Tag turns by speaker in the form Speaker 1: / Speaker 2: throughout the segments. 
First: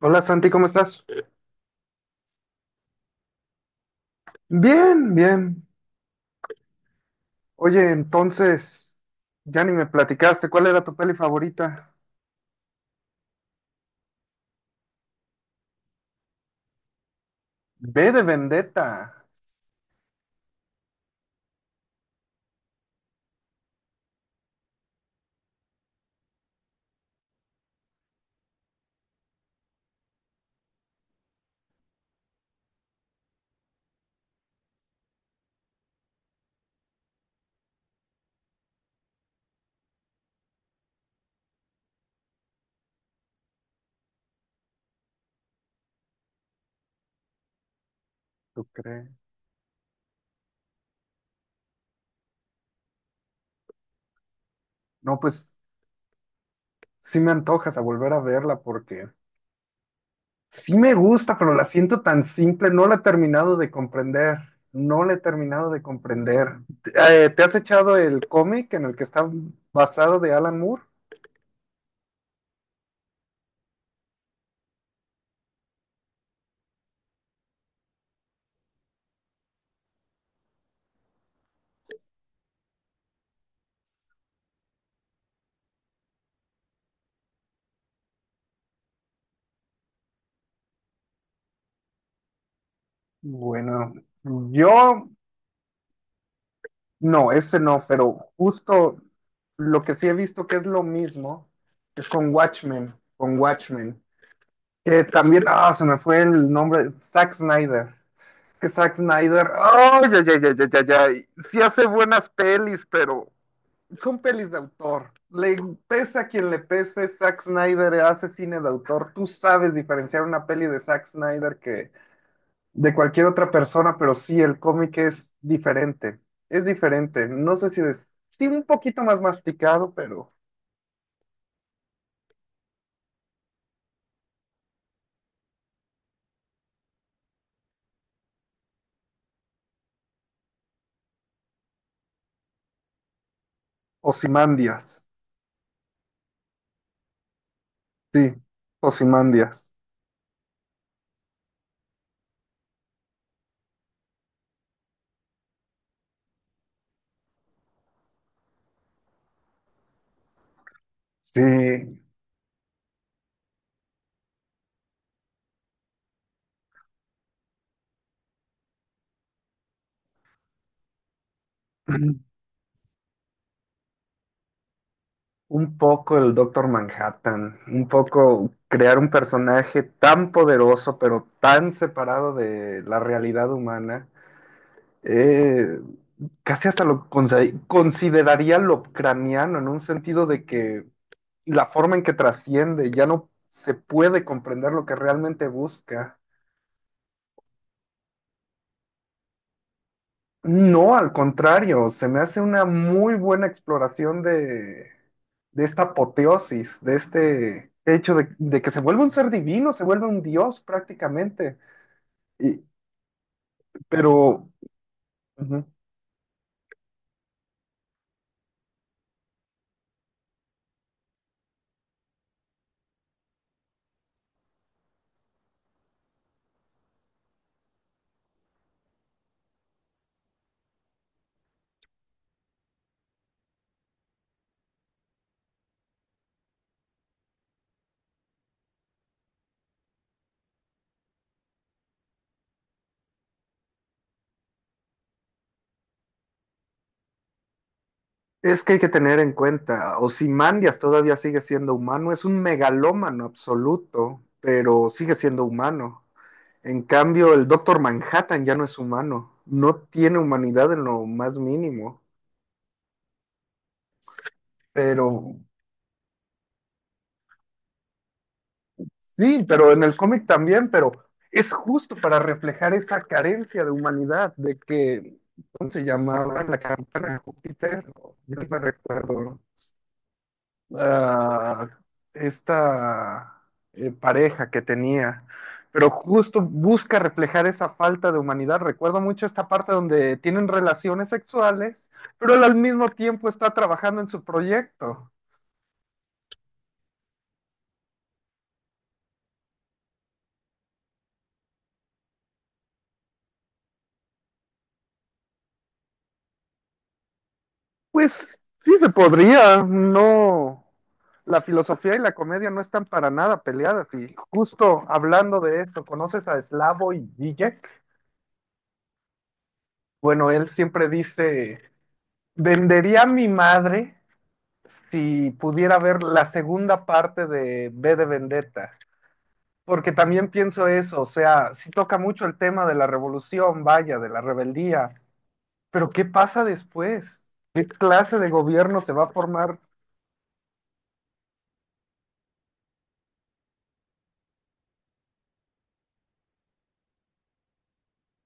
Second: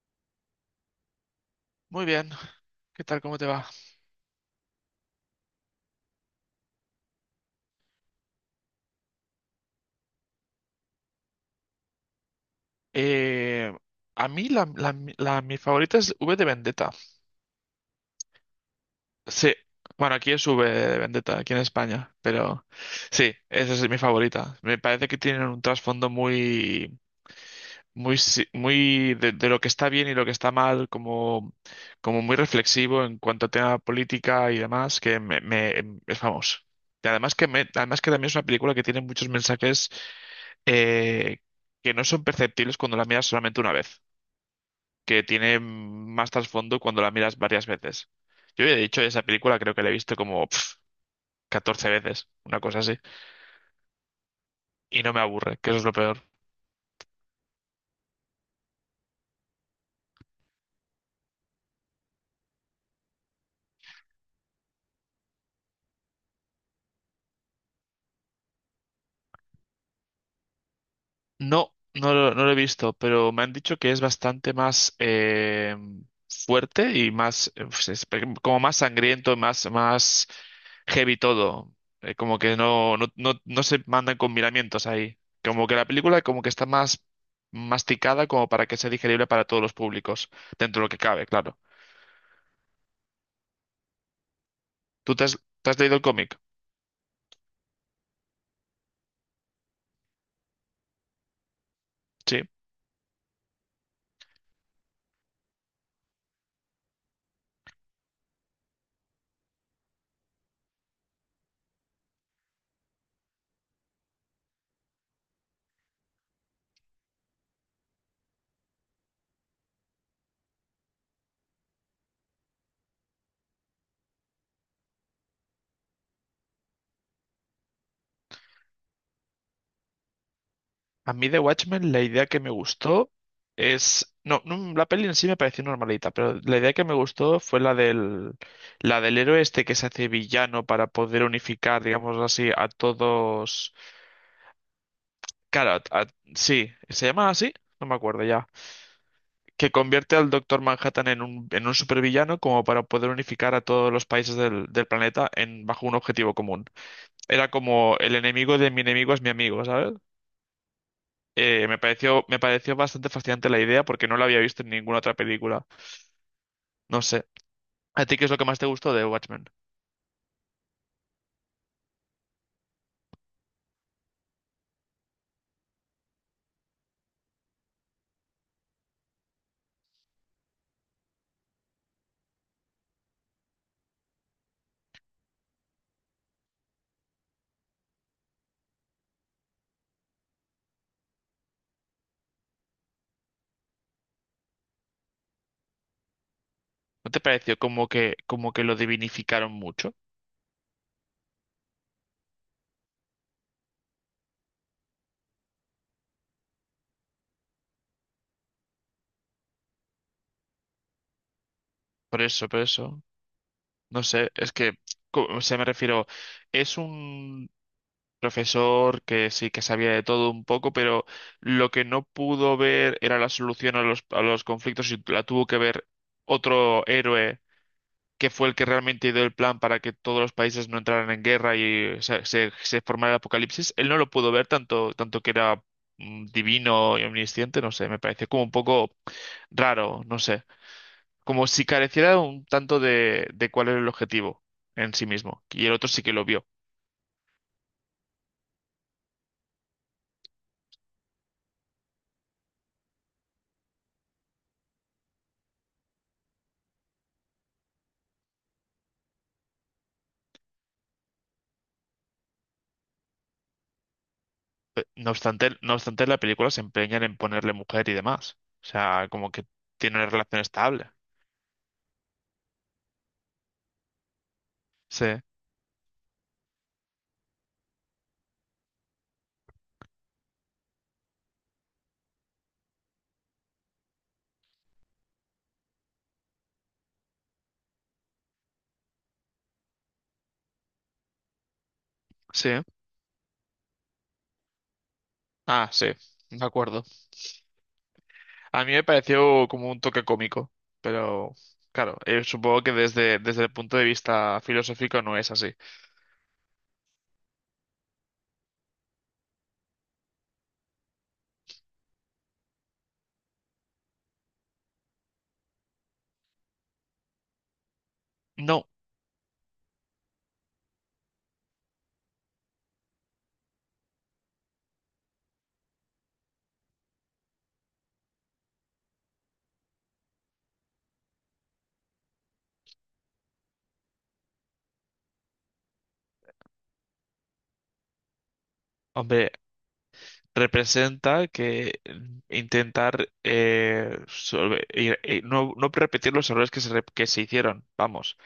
Speaker 1: Hola, Santi, ¿cómo estás?
Speaker 2: Muy bien. ¿Qué tal? ¿Cómo te va?
Speaker 1: Bien, bien. Oye, entonces, ya ni me platicaste, ¿cuál era tu peli favorita?
Speaker 2: Eh, a mí la, la- la- Mi favorita es V de Vendetta.
Speaker 1: Ve de Vendetta.
Speaker 2: Sí. Bueno, aquí es V de Vendetta, aquí en España. Pero sí, esa es mi favorita. Me parece que tienen un trasfondo muy, muy, si- muy de lo que está bien y lo que está mal, como, como muy reflexivo en cuanto a tema política y demás, que es famoso. Y además que también es una película que tiene muchos mensajes eh, que no son perceptibles cuando la miras solamente una vez, que tiene más trasfondo cuando la miras varias veces.
Speaker 1: ¿Tú
Speaker 2: Yo ya he dicho,
Speaker 1: crees?
Speaker 2: esa película creo que la he visto como pf, 14 veces, una cosa así, y no
Speaker 1: No,
Speaker 2: me
Speaker 1: pues
Speaker 2: aburre, que eso es lo peor.
Speaker 1: sí me antojas a volver a verla porque sí me gusta, pero la siento tan simple, no la he terminado de comprender. ¿Te has echado el cómic en el que está basado de Alan Moore?
Speaker 2: No, no lo he visto, pero me han dicho que es bastante más fuerte y más, pues como más sangriento, más, más heavy todo. Como que no se mandan con miramientos ahí. Como que la película como que está más masticada como para que sea digerible para todos los públicos, dentro de lo que cabe, claro.
Speaker 1: Bueno, yo.
Speaker 2: ¿Tú te has, ¿te has leído el cómic?
Speaker 1: No, ese no, pero justo lo que sí he visto que es lo mismo es con
Speaker 2: Sí.
Speaker 1: Watchmen. Que también, ah, se me fue el nombre, Zack Snyder. Que Zack Snyder, ay, ya, ya, ya, ya, ya, ya. Sí hace buenas pelis, pero son pelis de autor. Le pese a quien le pese, Zack Snyder hace cine de autor. Tú sabes diferenciar una peli de Zack Snyder que de cualquier otra persona, pero sí, el cómic es diferente. Es diferente. No sé si es, sí, un poquito más masticado, pero
Speaker 2: A mí de Watchmen la idea que me gustó es... No, no, la peli en sí me pareció normalita, pero la idea que me gustó fue la del héroe este que se hace villano para poder unificar, digamos así, a todos...
Speaker 1: Ozymandias.
Speaker 2: Claro, sí, ¿se llama así? No me acuerdo
Speaker 1: Sí,
Speaker 2: ya. Que
Speaker 1: Ozymandias.
Speaker 2: convierte al Doctor Manhattan en un supervillano como para poder unificar a todos los países del planeta en, bajo un objetivo común. Era como el enemigo de mi enemigo es mi amigo, ¿sabes?
Speaker 1: Sí,
Speaker 2: Me pareció bastante fascinante la idea porque no la había visto en ninguna otra película. No sé. ¿A ti qué es lo que más te gustó de Watchmen?
Speaker 1: un poco el Doctor Manhattan, un poco crear un personaje tan poderoso, pero tan separado de la realidad humana. Eh, Casi hasta lo consideraría Lovecraniano en un sentido de que y la forma en que trasciende, ya no se puede comprender lo que realmente busca.
Speaker 2: ¿No te pareció como que lo divinificaron mucho?
Speaker 1: No, al contrario, se me hace una muy buena exploración de esta apoteosis, de este hecho de que se vuelve un ser divino, se vuelve un dios prácticamente.
Speaker 2: Por eso, por
Speaker 1: Y,
Speaker 2: eso. No sé,
Speaker 1: pero
Speaker 2: es que, o sea, me
Speaker 1: ujú,
Speaker 2: refiero, es un profesor que sí que sabía de todo un poco, pero lo que no pudo ver era la solución a a los conflictos y la tuvo que ver otro héroe que fue el que realmente dio el plan para que todos los países no entraran en guerra y se formara el apocalipsis, él no lo pudo ver tanto, tanto que era divino y omnisciente, no sé, me parece como un poco raro, no sé, como si careciera un tanto de cuál era el objetivo en sí mismo, y el otro sí que lo vio.
Speaker 1: es que hay que tener en cuenta, Ozymandias todavía sigue siendo humano, es un megalómano absoluto, pero sigue siendo humano. En cambio, el Doctor Manhattan ya no es humano, no tiene humanidad en lo más mínimo, pero
Speaker 2: No obstante, la película se empeñan en ponerle mujer y demás, o sea, como
Speaker 1: sí,
Speaker 2: que
Speaker 1: pero en el
Speaker 2: tiene una
Speaker 1: cómic
Speaker 2: relación
Speaker 1: también, pero
Speaker 2: estable.
Speaker 1: es justo para reflejar esa carencia de humanidad, de
Speaker 2: Sí,
Speaker 1: que, ¿cómo se llamaba la campana de Júpiter? No, yo no me recuerdo. Ah, esta pareja que tenía, pero justo busca reflejar esa falta de humanidad. Recuerdo mucho esta parte donde tienen relaciones sexuales, pero él
Speaker 2: sí,
Speaker 1: al mismo tiempo está trabajando en su proyecto.
Speaker 2: ah, sí, de acuerdo. A mí me pareció como un toque cómico, pero claro, supongo que desde, desde el punto de vista filosófico no es así.
Speaker 1: Pues sí se podría, no. La filosofía y la comedia no están para nada peleadas. Y justo hablando de esto, ¿conoces a Slavoj Žižek?
Speaker 2: No,
Speaker 1: Bueno, él siempre dice, vendería a mi madre si pudiera ver la segunda parte de B de Vendetta, porque también pienso eso, o sea, si toca mucho el tema de la revolución, vaya, de la rebeldía, pero ¿qué pasa después? ¿Qué clase de gobierno se va a
Speaker 2: hombre,
Speaker 1: formar?
Speaker 2: representa que intentar y no, no repetir los errores que se hicieron, vamos.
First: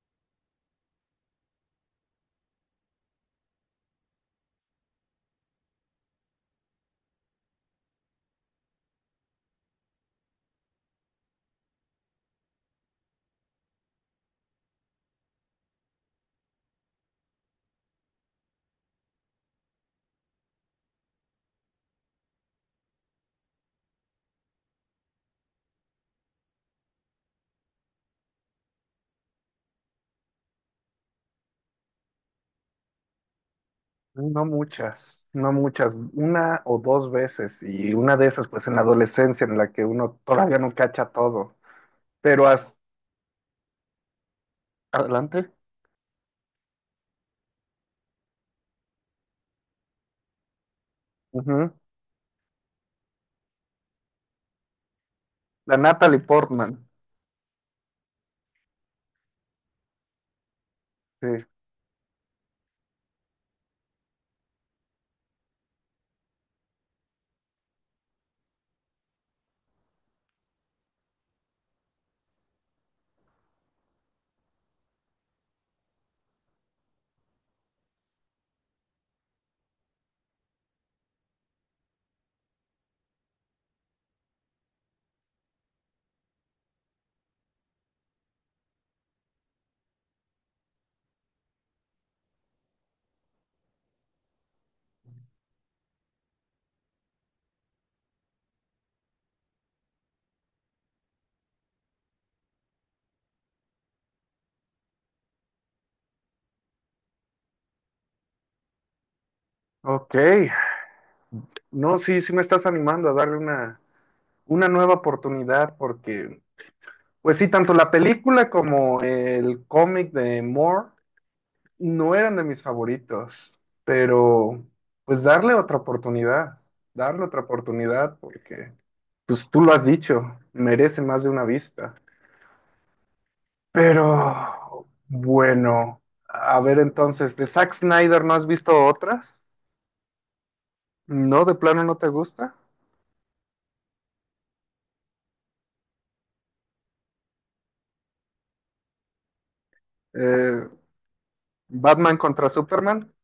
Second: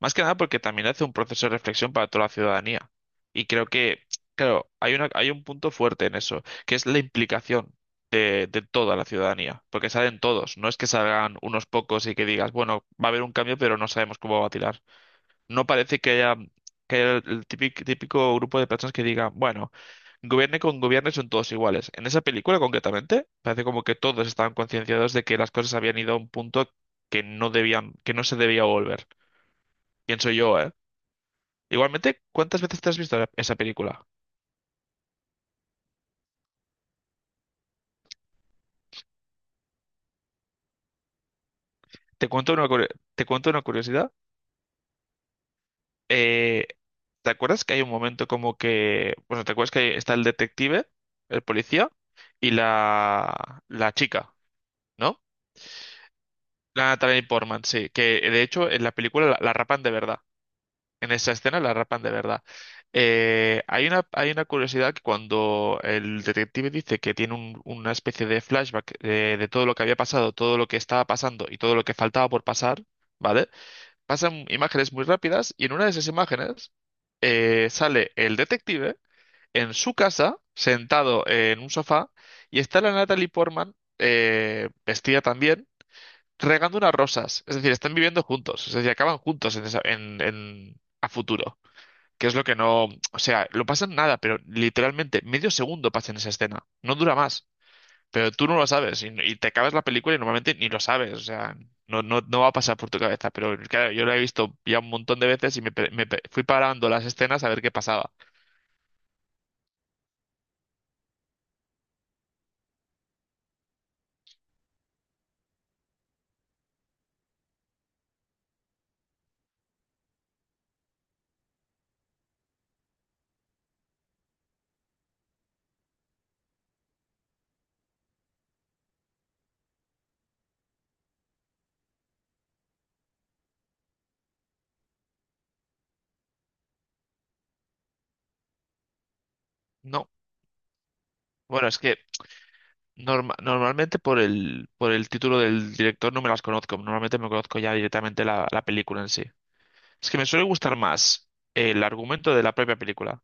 Speaker 2: Más que nada porque también hace un proceso de reflexión para toda la ciudadanía. Y creo que, claro, hay hay un punto fuerte en eso, que es la implicación de toda la ciudadanía, porque salen todos, no es que salgan unos pocos y que digas, bueno, va a haber un cambio, pero no sabemos cómo va a tirar. No parece que que haya el típico, típico grupo de personas que diga, bueno, gobierne con gobierne son todos iguales. En esa película concretamente, parece como que todos estaban concienciados de que las cosas habían ido a un punto que no debían, que no se debía volver. Pienso yo, ¿eh? Igualmente, ¿cuántas veces te has visto esa película?
Speaker 1: No muchas, no muchas, una o dos veces, y una de esas pues en la adolescencia en la que uno todavía no cacha todo,
Speaker 2: Te
Speaker 1: pero
Speaker 2: cuento una,
Speaker 1: hasta...
Speaker 2: curio- te cuento una curiosidad.
Speaker 1: Adelante.
Speaker 2: eh, ¿Te acuerdas que hay un momento como que, bueno, ¿te acuerdas que está el detective, el
Speaker 1: Ujú.
Speaker 2: policía y la chica, ¿no?
Speaker 1: La Natalie Portman.
Speaker 2: La Natalie Portman, sí, que de hecho en la película la rapan de verdad. En esa
Speaker 1: Sí.
Speaker 2: escena la rapan de verdad. Hay hay una curiosidad que cuando el detective dice que tiene una especie de flashback de todo lo que había pasado, todo lo que estaba pasando y todo lo que faltaba por pasar, ¿vale? Pasan imágenes muy rápidas y en una de esas imágenes sale el detective en su casa, sentado en un sofá, y está la Natalie Portman, vestida también, regando unas rosas. Es decir, están viviendo juntos, es decir, acaban juntos en a futuro. Que es lo que no. O sea, lo pasan nada, pero literalmente medio segundo pasa en esa escena. No dura más. Pero tú no lo sabes y te acabas la película y normalmente ni lo sabes, o sea, no va a pasar por tu cabeza, pero claro, yo la he visto ya un montón de veces y fui parando las escenas a ver qué pasaba.
Speaker 1: Ok. No, sí, sí me estás animando a darle una nueva oportunidad porque, pues sí, tanto la película como el cómic de Moore no eran de mis favoritos, pero pues darle otra oportunidad porque, pues tú lo has dicho, merece más de una vista. Pero, bueno, a ver entonces, ¿de Zack Snyder no has visto otras?
Speaker 2: No,
Speaker 1: ¿No, de
Speaker 2: bueno, es
Speaker 1: plano no
Speaker 2: que
Speaker 1: te gusta?
Speaker 2: normalmente por por el título del director no me las conozco, normalmente me conozco ya directamente la película en sí. Es que me suele
Speaker 1: Eh,
Speaker 2: gustar más el
Speaker 1: ¿Batman
Speaker 2: argumento de
Speaker 1: contra
Speaker 2: la propia
Speaker 1: Superman?
Speaker 2: película.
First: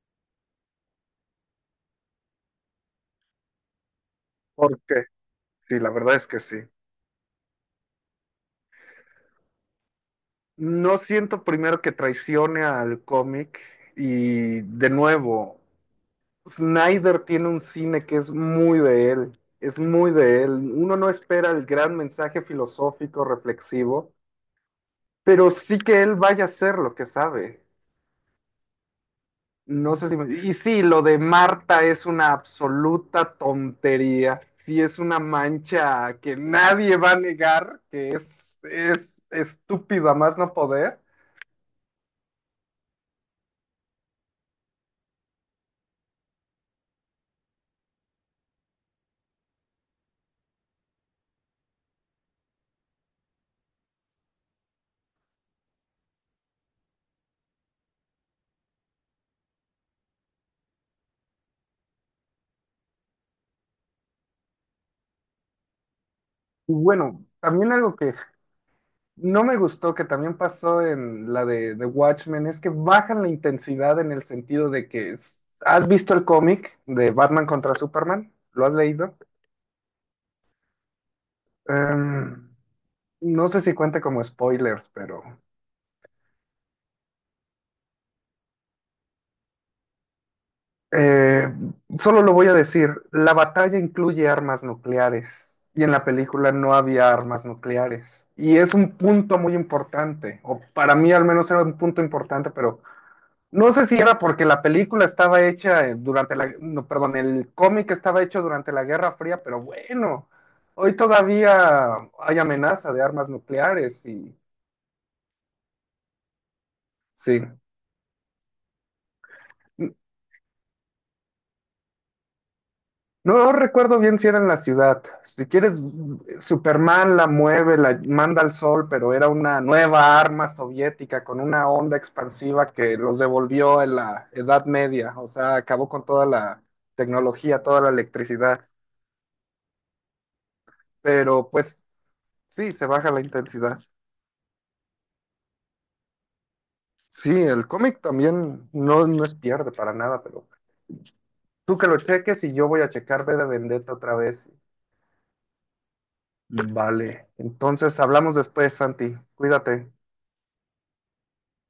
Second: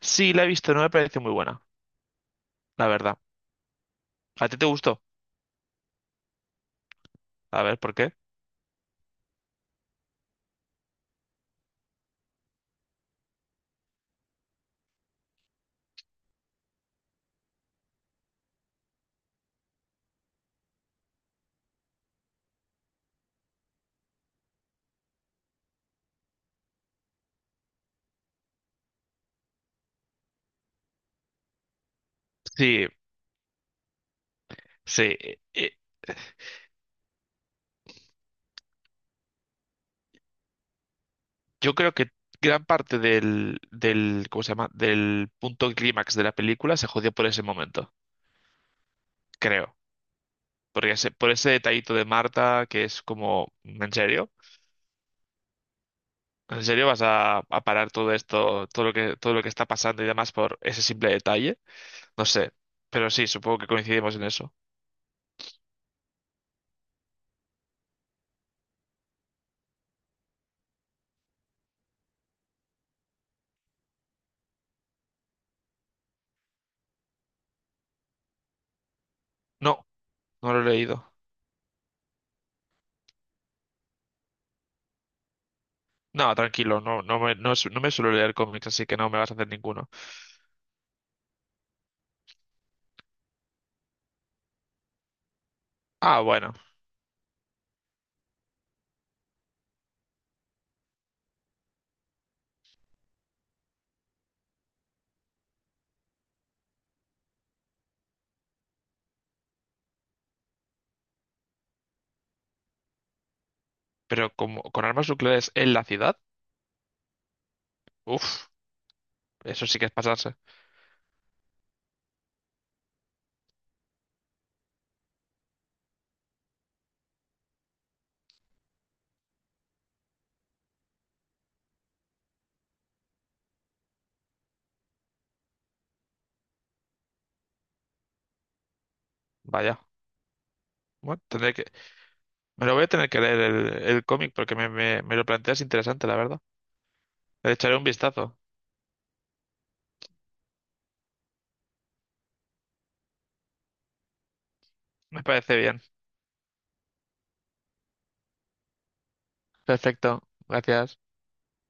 Speaker 2: Sí, la he visto, no me parece muy buena, la verdad. ¿A ti te
Speaker 1: ¿Por
Speaker 2: gustó?
Speaker 1: qué? Sí, la verdad es que sí.
Speaker 2: A ver, ¿por qué?
Speaker 1: No siento primero que traicione al cómic y de nuevo, Snyder tiene un cine que es muy de él, es muy de él. Uno no espera el gran mensaje filosófico, reflexivo, pero sí que él vaya a hacer lo que sabe. No sé si me... Y sí, lo de Marta es una
Speaker 2: Sí,
Speaker 1: absoluta tontería, sí es
Speaker 2: sí.
Speaker 1: una
Speaker 2: E,
Speaker 1: mancha que nadie va a negar, que es estúpido a más no poder.
Speaker 2: yo creo que gran parte del ¿cómo se llama? Del punto clímax de la película se jodió por ese momento, creo. Porque por ese detallito de Marta, que es como, ¿en serio? ¿En serio vas a parar todo esto, todo lo que está pasando y demás por ese simple detalle? No sé. Pero sí, supongo que coincidimos en eso.
Speaker 1: Y bueno, también algo que no me gustó que también pasó en la de Watchmen, es que bajan la intensidad en el sentido de que es... ¿Has visto el cómic de Batman contra Superman? Lo has leído.
Speaker 2: No, no lo he leído.
Speaker 1: Em, no sé si cuenta como spoilers, pero
Speaker 2: No, tranquilo, no me suelo leer cómics, así que no me vas a hacer ninguno.
Speaker 1: eh, solo lo voy a decir, la batalla incluye armas nucleares y en la
Speaker 2: Ah,
Speaker 1: película
Speaker 2: bueno.
Speaker 1: no había armas nucleares. Y es un punto muy importante, o para mí al menos era un punto importante, pero... No sé si era porque la película estaba hecha durante la, no, perdón, el cómic estaba hecho durante la Guerra Fría, pero bueno, hoy todavía hay amenaza de armas nucleares
Speaker 2: Pero
Speaker 1: y
Speaker 2: como, con armas nucleares en la ciudad,
Speaker 1: sí.
Speaker 2: uff, eso sí que es pasarse.
Speaker 1: No, no recuerdo bien si era en la ciudad. Si quieres, Superman la mueve, la manda al sol, pero era una nueva arma soviética con una onda expansiva que los devolvió en la Edad Media, o sea, acabó con toda la tecnología, toda la electricidad.
Speaker 2: Vaya. Bueno,
Speaker 1: Pero pues
Speaker 2: me
Speaker 1: sí,
Speaker 2: lo voy
Speaker 1: se
Speaker 2: a tener
Speaker 1: baja la
Speaker 2: que leer
Speaker 1: intensidad.
Speaker 2: el cómic porque me lo planteas interesante, la verdad.
Speaker 1: Sí,
Speaker 2: Le
Speaker 1: el
Speaker 2: echaré un
Speaker 1: cómic
Speaker 2: vistazo.
Speaker 1: también no, no es pierde para nada, pero tú que lo cheques y yo voy a checar B de Vendetta otra vez.
Speaker 2: Me parece bien.
Speaker 1: Vale, entonces hablamos después, Santi. Cuídate.
Speaker 2: Perfecto. Gracias.